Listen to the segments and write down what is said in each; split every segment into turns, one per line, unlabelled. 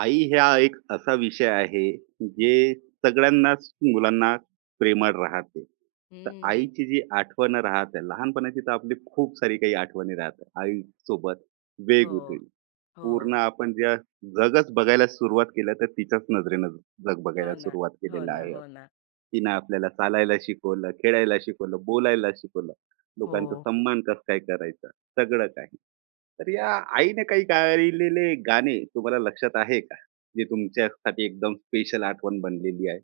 आई ह्या एक असा विषय आहे,
हं.
जे सगळ्यांनाच मुलांना प्रेमळ राहते. तर
हं.
आईची जी आठवणं राहते, लहानपणाची तर आपली खूप सारी काही आठवणी राहतात. आईसोबत
हो,
वेगवेगळी. पूर्ण
हो.
आपण ज्या जगच बघायला सुरुवात केलं, तर तिच्याच नजरेनं जग
हो
बघायला
ना,
सुरुवात
हो
केलेलं
ना,
आहे
हो
आपण.
ना.
तिनं आपल्याला चालायला शिकवलं, खेळायला शिकवलं, बोलायला शिकवलं,
हो.
लोकांचा सन्मान कसं काय करायचा, सगळं काही. तर या आईने काही गायलेले गाणे तुम्हाला लक्षात आहे का? जे तुमच्यासाठी एकदम स्पेशल आठवण बनलेली आहे?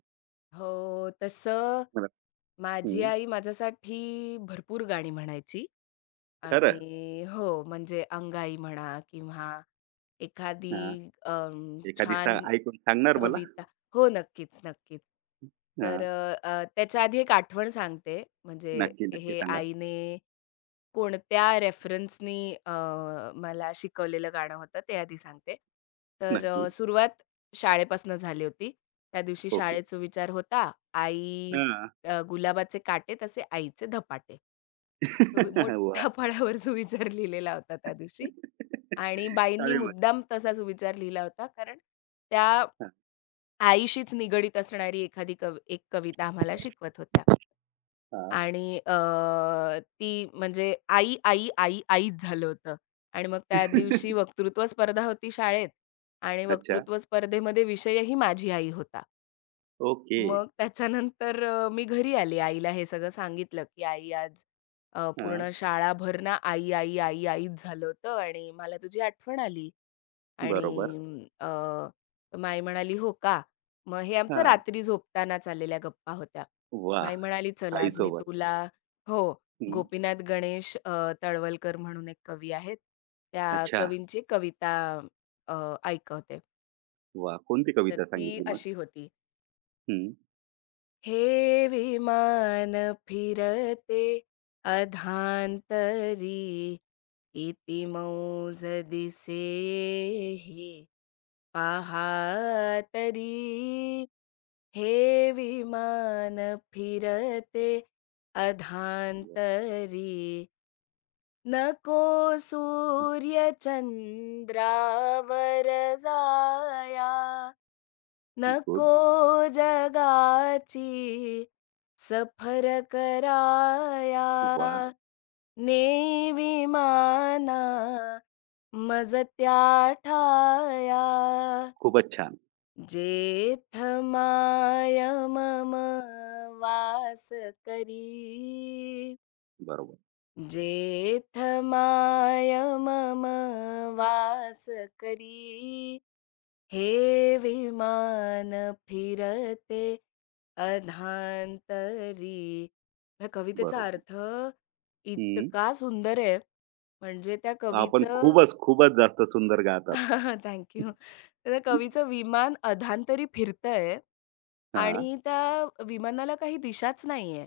हो, तसं
मला
माझी
हं,
आई माझ्यासाठी भरपूर गाणी म्हणायची
खरं?
आणि हो, म्हणजे अंगाई म्हणा किंवा एखादी
हां. एखादी सा
छान
ऐकून सांगणार मला?
कविता हो, नक्कीच, नक्कीच. तर
हां.
अ, अ, त्याच्या आधी एक आठवण सांगते. म्हणजे
नक्की, नक्की
हे
सांगा.
आईने कोणत्या रेफरन्सनी मला शिकवलेलं गाणं होतं ते आधी सांगते. तर
नक्की.
सुरुवात शाळेपासून झाली होती. त्या दिवशी
ओके.
शाळेचा विचार होता, "आई
हां.
गुलाबाचे काटे तसे आईचे धपाटे." मोठ्या
वाह!
फळ्यावर सुविचार लिहिलेला होता त्या दिवशी आणि बाईंनी
शाळेमध्ये.
मुद्दाम तसा सुविचार लिहिला होता. कारण त्या
हां,
आईशीच निगडीत असणारी एखादी एक कविता आम्हाला शिकवत होत्या.
हां.
आणि ती म्हणजे आई, आई, आई, आईच झालं होतं. आणि मग त्या दिवशी वक्तृत्व स्पर्धा होती शाळेत आणि
अच्छा.
वक्तृत्व स्पर्धेमध्ये विषयही माझी आई होता.
ओके.
मग त्याच्यानंतर मी घरी आली. आईला हे सगळं सांगितलं, की "आई आज
हां.
पूर्ण शाळाभर ना आई, आई, आई, आईच झालं होतं आणि मला तुझी आठवण आली."
बरोबर.
आणि मग म्हणाली, "हो का?" मग हे आमचं
हां.
रात्री झोपताना चाललेल्या गप्पा होत्या. माई
वाह!
म्हणाली, "चल आज मी
आईसोबत.
तुला" हो,
हं.
गोपीनाथ गणेश तळवलकर म्हणून एक कवी आहेत. त्या
अच्छा.
कवींची कविता अ, ऐकवते.
वा, कोणती
तर
कविता
ती
सांगितली मग?
अशी होती.
हं.
"हे विमान फिरते अधांतरी, किती मौज दिसे हे पहा तरी हे विमान फिरते
वाह!
अधांतरी नको सूर्य चंद्रावर जाया नको
गुड.
जगाची सफर कराया
वाह!
ने विमाना मज त्या ठाया
खूपच छान.
जेठमाय मम वास करी
बरोबर,
जेठमाय मम वास करी हे विमान फिरते अधांतरी ह्या कवितेचा
बरोबर.
अर्थ
हं.
इतका सुंदर आहे म्हणजे त्या
आपण
कवीचं
खूपच, खूपच जास्त सुंदर गात आहात.
Thank you. तर त्या कवीचं विमान अधांतरी फिरतंय आणि त्या विमानाला काही दिशाच नाहीये.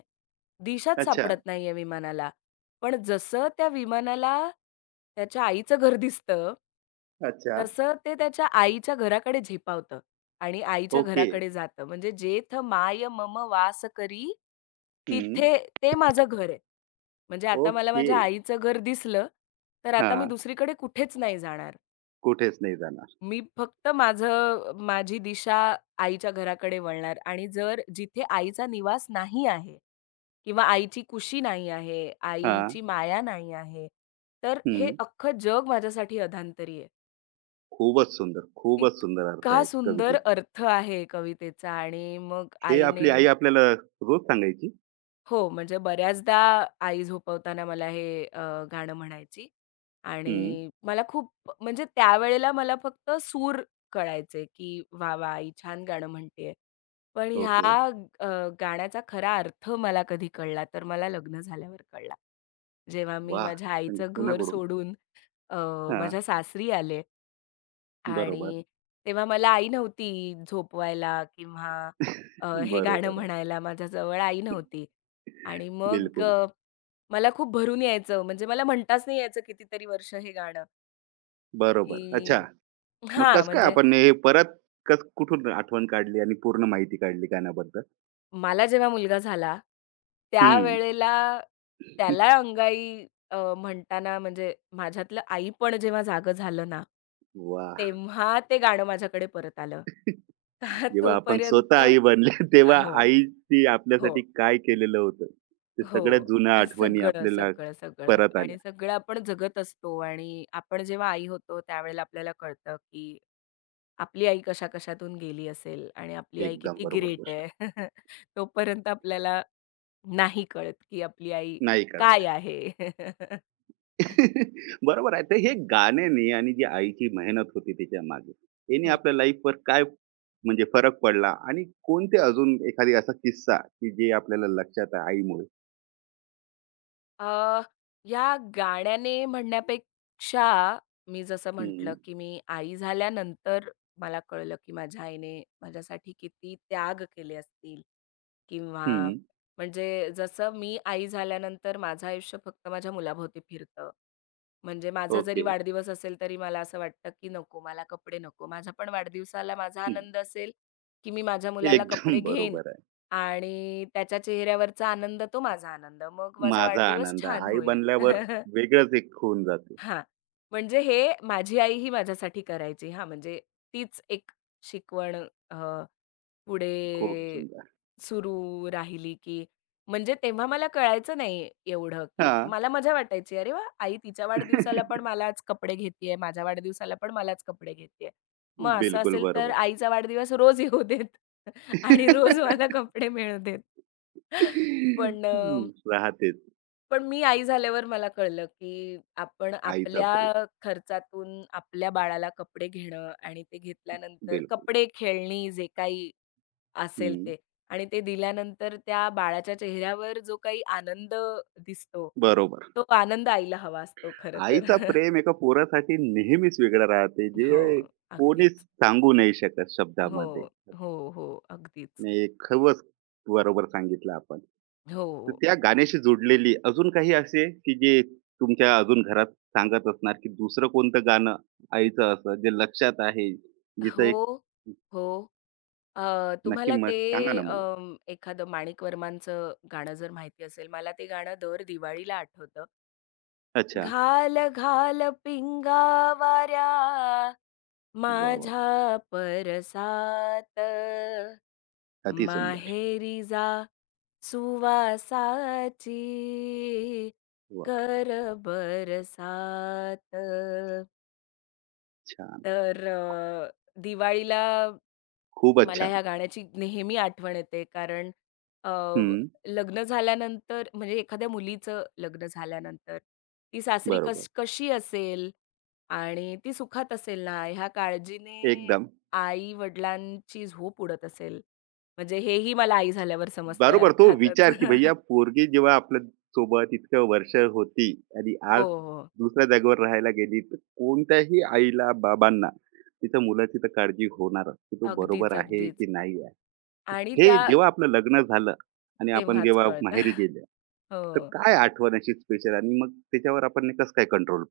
दिशाच
अच्छा,
सापडत नाहीये विमानाला. पण जसं त्या विमानाला त्याच्या आईचं घर दिसतं,
अच्छा.
तसं ते त्याच्या आईच्या घराकडे झेपावतं आणि आईच्या
ओके.
घराकडे जातं. म्हणजे "जेथ माय मम वास करी,
हं.
तिथे ते माझं घर आहे." म्हणजे आता मला
ओके.
माझ्या आईचं घर दिसलं, तर आता मी
हां.
दुसरीकडे कुठेच नाही जाणार.
कुठेच नाही जाणार.
मी फक्त माझी दिशा आईच्या घराकडे वळणार आणि जर जिथे आईचा निवास नाही आहे किंवा आईची कुशी नाही आहे,
हां.
आईची माया नाही आहे, तर हे
हं.
अख्खं जग माझ्यासाठी अधांतरी आहे.
खूपच सुंदर, खूपच सुंदर अर्थ
इतका
आहे
सुंदर
कवितेचे.
अर्थ आहे कवितेचा आणि मग
हे आपली
आईने
आई आपल्याला रोज सांगायची.
हो, म्हणजे बऱ्याचदा आई झोपवताना मला हे गाणं म्हणायची
हं.
आणि मला खूप म्हणजे त्यावेळेला मला फक्त सूर कळायचे, की "वाह! वाह! आई छान गाणं म्हणतेय." पण ह्या
ओके.
अ, गाण्याचा खरा अर्थ मला कधी कळला तर मला लग्न झाल्यावर कळला. जेव्हा मी
वाह!
माझ्या
म्हणजे
आईचं घर
कोणाकडून?
सोडून अ,
हां.
माझ्या सासरी आले.
बरोबर,
आणि तेव्हा मला आई नव्हती झोपवायला किंवा हे गाणं
बरोबर आहे.
म्हणायला माझ्याजवळ आई नव्हती. आणि मग
बिलकुल.
मला खूप भरून यायचं म्हणजे मला म्हणताच नाही यायचं कितीतरी वर्ष हे गाणं,
बरोबर. अच्छा.
की
मग
हां,
कसं काय
म्हणजे
आपण हे परत कसं कुठून आठवण काढली आणि पूर्ण माहिती काढली गाण्याबद्दल?
मला जेव्हा मुलगा झाला,
हं.
त्यावेळेला त्याला अंगाई म्हणताना म्हणजे माझ्यातलं आईपण जेव्हा जागं झालं ना,
वाह!
तेव्हा ते गाणं माझ्याकडे परत आलं. का
जेव्हा आपण स्वतः
तोपर्यंत
आई बनले तेव्हा
हो.
आईनी
हो,
आपल्यासाठी काय केलेलं होतं, ते सगळ्या
हो.
जुन्या आठवणी
सगळं,
आपल्याला
सगळं, सगळं
परत आल्या.
आणि सगळं आपण जगत असतो आणि आपण जेव्हा आई होतो त्यावेळेला आपल्याला कळतं, की आपली आई कशा-कशातून गेली असेल आणि आपली आई
एकदम
किती
बरोबर
ग्रेट
गोष्ट.
आहे. तोपर्यंत आपल्याला नाही कळत, की आपली आई
नाही
काय
कळत.
आहे?
बरोबर आहे. तर हे गाण्याने आणि जी आईची मेहनत होती त्याच्यामागे, याने
हं.
आपल्या लाईफवर काय म्हणजे फरक पडला आणि कोणते अजून एखादी असा किस्सा की जे आपल्याला लक्षात आहे आईमुळे?
अ, या गाण्याने म्हणण्यापेक्षा मी जसं म्हटलं,
हं,
की मी आई झाल्यानंतर मला कळलं, की माझ्या आईने माझ्यासाठी किती त्याग केले असतील. किंवा
हं.
म्हणजे जसं मी आई झाल्यानंतर माझं आयुष्य फक्त माझ्या मुलाभोवती फिरतं. म्हणजे माझा जरी
ओके.
वाढदिवस असेल तरी मला असं वाटतं, की नको मला कपडे नको. माझ्या पण वाढदिवसाला माझा
हं.
आनंद असेल, की मी माझ्या मुलाला
एकदम
कपडे घेईन
बरोबर आहे.
आणि त्याच्या चेहऱ्यावरचा आनंद तो माझा आनंद. मग माझा
माझा
वाढदिवस
आनंद
छान
आई
होईल.
बनल्यावर वेगळंच एक होऊन जाते.
हां. म्हणजे हे माझी आई ही माझ्यासाठी करायची. हां, म्हणजे तीच एक शिकवण
खूप
पुढे
सुंदर.
सुरू राहिली, की म्हणजे तेव्हा मला कळायचं नाही एवढं, की
हां.
मला मजा वाटायची, "अरे वाह! आई तिच्या वाढदिवसाला पण मलाच कपडे घेतीये, माझ्या वाढदिवसाला पण मलाच कपडे घेतीये." मग असं
बिलकुल
असेल तर
बरोबर.
आईचा वाढदिवस रोज येऊ देत आणि रोज मला कपडे मिळू देत. पण अ,
हं, राहतेच
पण मी आई झाल्यावर मला कळलं, की आपण
आईचा प्रेम.
आपल्या खर्चातून आपल्या बाळाला कपडे घेणं आणि ते घेतल्यानंतर
बिलकुल.
कपडे, खेळणी जे काही असेल
हं,
ते आणि ते दिल्यानंतर त्या बाळाच्या चेहऱ्यावर जो काही आनंद दिसतो,
बरोबर.
तो आनंद आईला हवा असतो खरं तर.
आईचा प्रेम एका पोरासाठी नेहमीच वेगळं राहते,
हो,
जे कोणीच
अगदीच.
सांगू नाही शकत
हो,
शब्दामध्ये.
हो, हो, अगदीच.
नाही, खवच बरोबर सांगितलं आपण.
हो,
तर त्या गाण्याशी जोडलेली अजून काही असे, की जे तुमच्या अजून घरात सांगत असणार, की दुसरं कोणतं गाणं आईचं असं जे लक्षात आहे, जिचं
हो,
एक
हो. अ,
नक्की
तुम्हाला ते
मत सांगा ना मला?
एखादं माणिक वर्मांचं गाणं जर माहिती असेल, मला ते गाणं दर दिवाळीला आठवतं.
अच्छा.
घाल, घाल पिंगा वाऱ्या
वाह, वाह!
माझ्या परसात.
अतिसुंदर.
माहेरी जा सुवासाची
वाह!
कर बरसात.
छान.
तर दिवाळीला
खूपच
मला
छान.
ह्या गाण्याची नेहमी आठवण येते कारण अ,
हं.
लग्न झाल्यानंतर म्हणजे एखाद्या मुलीचं लग्न झाल्यानंतर ती सासरी
बरोबर.
कशी असेल आणि ती सुखात असेल ना ह्या काळजीने
एकदम.
आई-वडिलांची झोप उडत असेल. म्हणजे हेही मला आई झाल्यावर समजतंय
बरोबर. तो
अर्थातच.
विचार, की भैय्या पोरगी जेव्हा आपल्या सोबत इतकं वर्ष होती आणि
हो,
आज
हो.
दुसऱ्या जागेवर राहायला गेली, तर कोणत्याही आईला, बाबांना तिच्या मुलाची तर काळजी होणारच, की तो
अगदीच,
बरोबर आहे
अगदीच
की नाही आहे.
आणि
हे
त्या
जेव्हा आपलं लग्न झालं आणि आपण
तेव्हाच
जेव्हा
कळतं.
माहेरी गेले, तर
हो.
काय आठवण अशी स्पेशल आणि मग त्याच्यावर आपण कसं काय कंट्रोल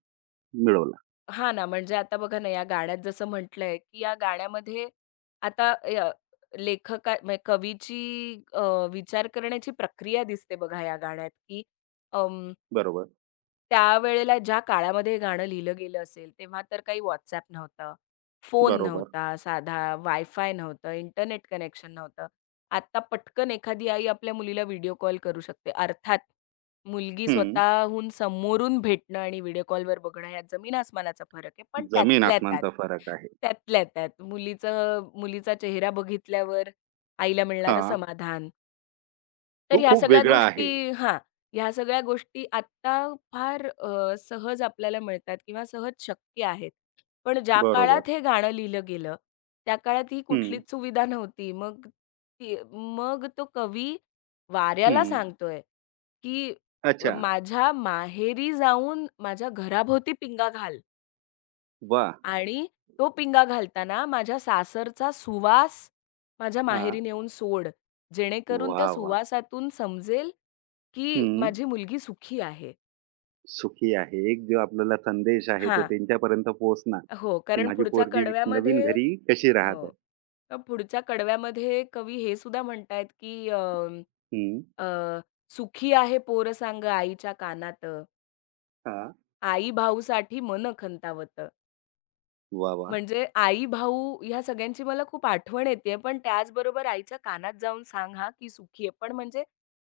मिळवला?
हां ना, म्हणजे आता बघा ना, या गाण्यात जसं म्हटलंय, की या गाण्यामध्ये आता य लेखका म्हणजे कवीची विचार करण्याची प्रक्रिया दिसते बघा या गाण्यात, की अं
बरोबर,
त्यावेळेला ज्या काळामध्ये हे गाणं लिहिलं गेलं असेल, तेव्हा तर काही WhatsApp नव्हतं, फोन
बरोबर.
नव्हता, साधा वायफाय नव्हतं, इंटरनेट कनेक्शन नव्हतं. आता पटकन एखादी आई आपल्या मुलीला व्हिडिओ कॉल करू शकते. अर्थात मुलगी
हं.
स्वतःहून समोरून भेटणं आणि व्हिडिओ कॉलवर बघणं यात जमीन आसमानाचा फरक आहे. पण
जमीन
त्यातल्या त्यात,
आसमानचा फरक आहे.
त्यातल्या त्यात मुलीचा चेहरा बघितल्यावर आईला मिळणारं
हां.
समाधान, तर
तो
ह्या
खूप
सगळ्या
वेगळा आहे.
गोष्टी हां, ह्या सगळ्या गोष्टी आत्ता फार सहज आपल्याला मिळतात किंवा सहज शक्य आहेत. पण ज्या
बरोबर.
काळात हे गाणं लिहिलं गेलं, त्या काळात ही
हं,
कुठलीच सुविधा नव्हती. मग तो कवी वाऱ्याला
हं.
सांगतोय, की
अच्छा.
"माझ्या माहेरी जाऊन माझ्या घराभोवती पिंगा घाल."
वाह!
आणि तो पिंगा घालताना माझ्या सासरचा सुवास माझ्या
हां.
माहेरी नेऊन सोड, जेणेकरून त्या
वाह! वाह!
सुवासातून समजेल, की
हं.
माझी मुलगी सुखी आहे.
सुखी आहे. एक जो आपल्याला संदेश आहे तो
हां.
त्यांच्यापर्यंत पोहोचणार,
हो,
की
कारण
माझी
पुढच्या
पोरगी नवीन
कडव्यामध्ये
घरी कशी राहत
हो.
आहे.
तर पुढच्या कडव्यामध्ये कवी हे सुद्धा म्हणतायत, की अ,
हं.
अ, "सुखी आहे पोर सांग आईच्या कानात,
हां.
आई भाऊसाठी मन खंतावत."
वाह! वाह!
म्हणजे आई-भाऊ ह्या सगळ्यांची मला खूप आठवण येतेय, पण त्याचबरोबर आईच्या कानात जाऊन सांग हां, की सुखी आहे. पण म्हणजे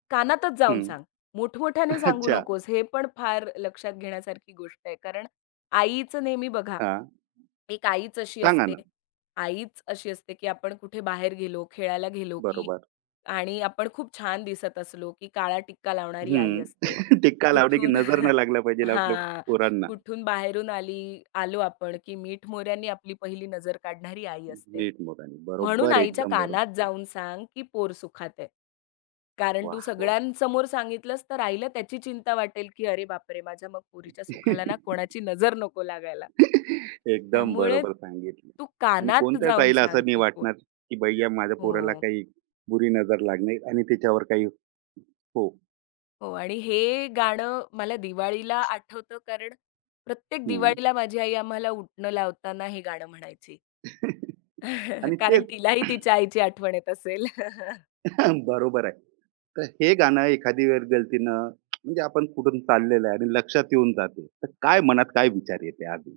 कानातच जाऊन
हं.
सांग. मोठमोठ्याने सांगू
अच्छा.
नकोस. हे पण फार लक्षात घेण्यासारखी गोष्ट आहे. कारण आईचं नेहमी बघा
हां.
एक आईच अशी
सांगा
असते.
ना.
आईच अशी असते, की आपण कुठे बाहेर गेलो, खेळायला गेलो, की
बरोबर.
आणि आपण खूप छान दिसत असलो, की काळा टिक्का लावणारी आई
हं.
असते.
टिक्का लावणे की
कुठून
नजर न लागला पाहिजे आपल्या
हां,
पोरांना.
कुठून बाहेरून आलो आपण, की मीठ मोहऱ्यांनी आपली पहिली नजर काढणारी आई असते.
नीट मोठाने.
म्हणून
बरोबर,
आईच्या
एकदम
कानात
बरोबर.
जाऊन सांग, की पोर सुखात आहे. कारण तू
वाह! वाह!
सगळ्यांसमोर सांगितलंस तर आईला त्याची चिंता वाटेल, की "अरे बापरे! माझ्या मग पोरीच्या सुखाला ना कोणाची नजर नको लागायला."
एकदम
त्यामुळे
बरोबर सांगितलं.
तू
आणि
कानात
कोणत्याच
जाऊन
आईला
सांग,
असं नाही
की पोर।
वाटणार, की भैय्या माझ्या पोराला
हो,
काही बुरी नजर लागणे आणि त्याच्यावर काही हो.
हो. आणि हे गाणं मला दिवाळीला आठवतं कारण प्रत्येक
हां.
दिवाळीला माझी आई आम्हाला उठणं लावताना हे गाणं म्हणायची.
आणि
कारण
तेच
तिलाही तिच्या आईची आठवण येत असेल
बरोबर आहे. तर हे गाणं एखादी वेळ गलतीनं म्हणजे आपण कुठून चाललेलं आहे आणि लक्षात येऊन जाते. तर काय मनात काय विचार येते आधी?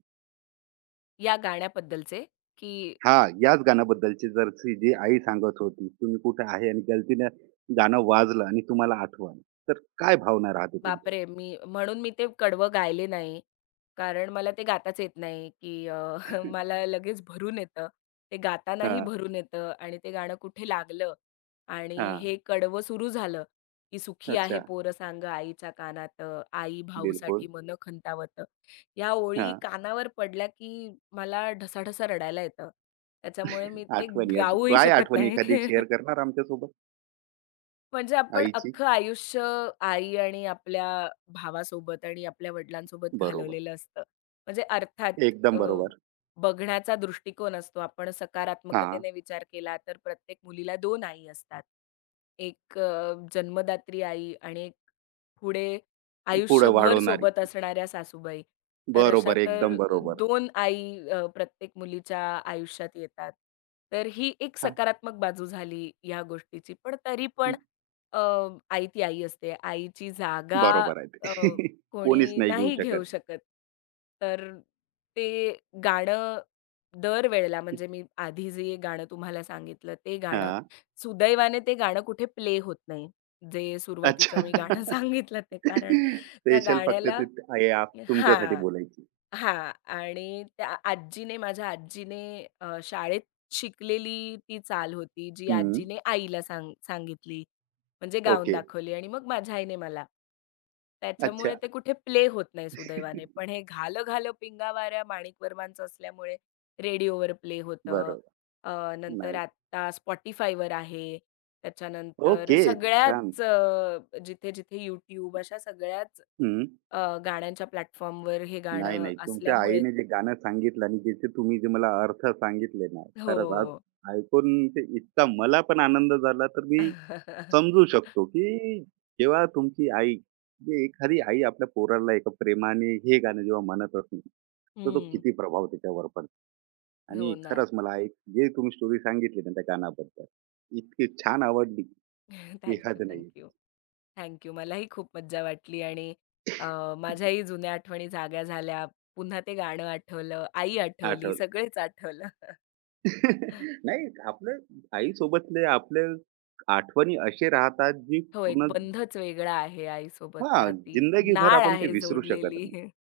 या गाण्याबद्दलचे, की
हां, याच गाण्याबद्दलची जर ती जी आई सांगत होती, तुम्ही कुठे आहे आणि गलतीनं गाणं वाजलं आणि तुम्हाला आठवण, तर काय भावना राहते तुमच्या?
बापरे! मी ते कडवं गायले नाही. कारण मला ते गाताच येत नाही, की मला लगेच भरून येतं. ते गातानाही
हां,
भरून येतं आणि ते गाणं कुठे लागलं आणि
हां.
हे कडवं सुरू झालं, की "सुखी आहे
अच्छा.
पोर सांग आईच्या कानात, आई
बिलकुल.
भाऊसाठी मन खंतावत, या ओळी
हां.
कानावर पडल्या, की मला ढसाढसा रडायला येतं. त्याच्यामुळे मी ते
आठवणी अशी
गाऊही
काय
शकत
आठवणी
नाही.
एखादी शेअर करणार आमच्यासोबत?
म्हणजे आपण
आईची?
अख्खं आयुष्य आई आणि आपल्या भावासोबत आणि आपल्या वडिलांसोबत
बरोबर.
घालवलेलं असतं. म्हणजे अर्थात
एकदम
अ,
बरोबर.
बघण्याचा दृष्टिकोन असतो. आपण
हां.
सकारात्मकतेने विचार केला तर प्रत्येक मुलीला दोन आई असतात. एक जन्मदात्री आई आणि एक पुढे
पुढे
आयुष्यभर
वाढवणारी.
सोबत असणाऱ्या सासूबाई. तर अशा
बरोबर, एकदम
तर
बरोबर.
दोन आई प्रत्येक मुलीच्या आयुष्यात येतात. तर ही एक सकारात्मक बाजू झाली या गोष्टीची. पण तरी पण अ, आई ती आई असते. आईची जागा
बरोबर आहे ते.
अ,
कोणीच
कोणी
नाही घेऊ
नाही घेऊ
शकत.
शकत. तर ते गाणं दरवेळेला म्हणजे मी आधी जे गाणं तुम्हाला सांगितलं ते गाणं,
हां.
सुदैवाने ते गाणं कुठे प्ले होत नाही. जे सुरुवातीचं
अच्छा.
मी गाणं सांगितलं ते कारण त्या
स्पेशल फक्त
गाण्याला
ते आई आप तुमच्यासाठी
हां.
बोलायची.
हां. आणि त्या आजीने माझ्या आजीने शाळेत शिकलेली ती चाल होती, जी
हं.
आजीने आईला सांगितली. म्हणजे गाऊन
ओके.
दाखवली आणि मग माझ्या आईने मला. त्याच्यामुळे
अच्छा.
ते कुठे प्ले होत नाही सुदैवाने. पण हे "घालं घालं पिंगावाऱ्या" माणिक वर्मांचं असल्यामुळे रेडिओवर प्ले होतं.
बरोबर.
अ, नंतर
नाही.
आता Spotifyवर आहे. त्याच्यानंतर
ओके. छान.
सगळ्याच जिथे-जिथे YouTube अशा सगळ्याच
हं.
गाण्यांच्या प्लॅटफॉर्मवर हे
नाही,
गाणं
नाही. तुमच्या
असल्यामुळे
आईने जे गाणं सांगितलं आणि ज्याचे तुम्ही जे मला अर्थ सांगितले ना, खरंच आज
हो.
ऐकून ते इतका मला पण आनंद झाला, तर मी समजू शकतो, की जेव्हा तुमची आई म्हणजे एखादी आई आपल्या पोराला एका प्रेमाने हे गाणं जेव्हा म्हणत असते, तर तो
हं.
किती प्रभाव त्याच्यावर पडतो.
हो
आणि
ना.
खरंच मला एक जे तुम्ही स्टोरी सांगितली ना त्या गाण्याबद्दल, इतकी छान आवडली, की
थँक यू,
हद
थँक
नाही.
यू, थँक मलाही खूप मज्जा वाटली आणि अ, माझ्याही जुन्या आठवणी जाग्या झाल्या. पुन्हा ते गाणं आठवलं, आई आठवली,
आठवलं.
सगळेच आठवलं.
नाही आपलं आईसोबतले आपले आठवणी असे राहतात जी
हो, एक
पूर्ण
बंधच वेगळा आहे
हां,
आईसोबतचा. ती
जिंदगीभर
नाळ
आपण ते
आहे
विसरू शकत
जोडलेली.
नाही.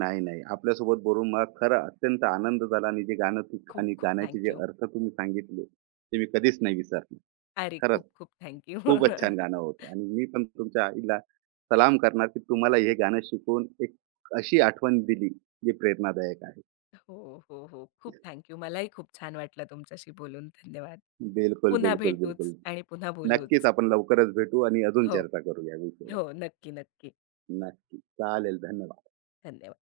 नाही, नाही. आपल्यासोबत बोलून मला खरं अत्यंत आनंद झाला आणि जे गाणं तू
खूप
आणि
खूप
गाण्याचे जे
थँक
अर्थ तुम्ही सांगितले, ते मी कधीच नाही विसरणार.
अरे,
खरंच
खूप खूप थँक
खूपच छान गाणं होतं आणि मी पण तुमच्या आईला सलाम करणार, की तुम्हाला हे गाणं शिकवून एक अशी आठवण दिली, जी प्रेरणादायक आहे.
हो, हो, हो. खूप थँक मलाही खूप छान वाटलं तुमच्याशी बोलून. धन्यवाद.
बिलकुल,
पुन्हा
बिलकुल, बिलकुल.
भेटूच आणि पुन्हा
नक्कीच
बोलूच.
आपण लवकरच भेटू आणि अजून
हो,
चर्चा करू या विषयावर.
हो. नक्की, नक्की.
नक्की. चालेल. धन्यवाद.
धन्यवाद.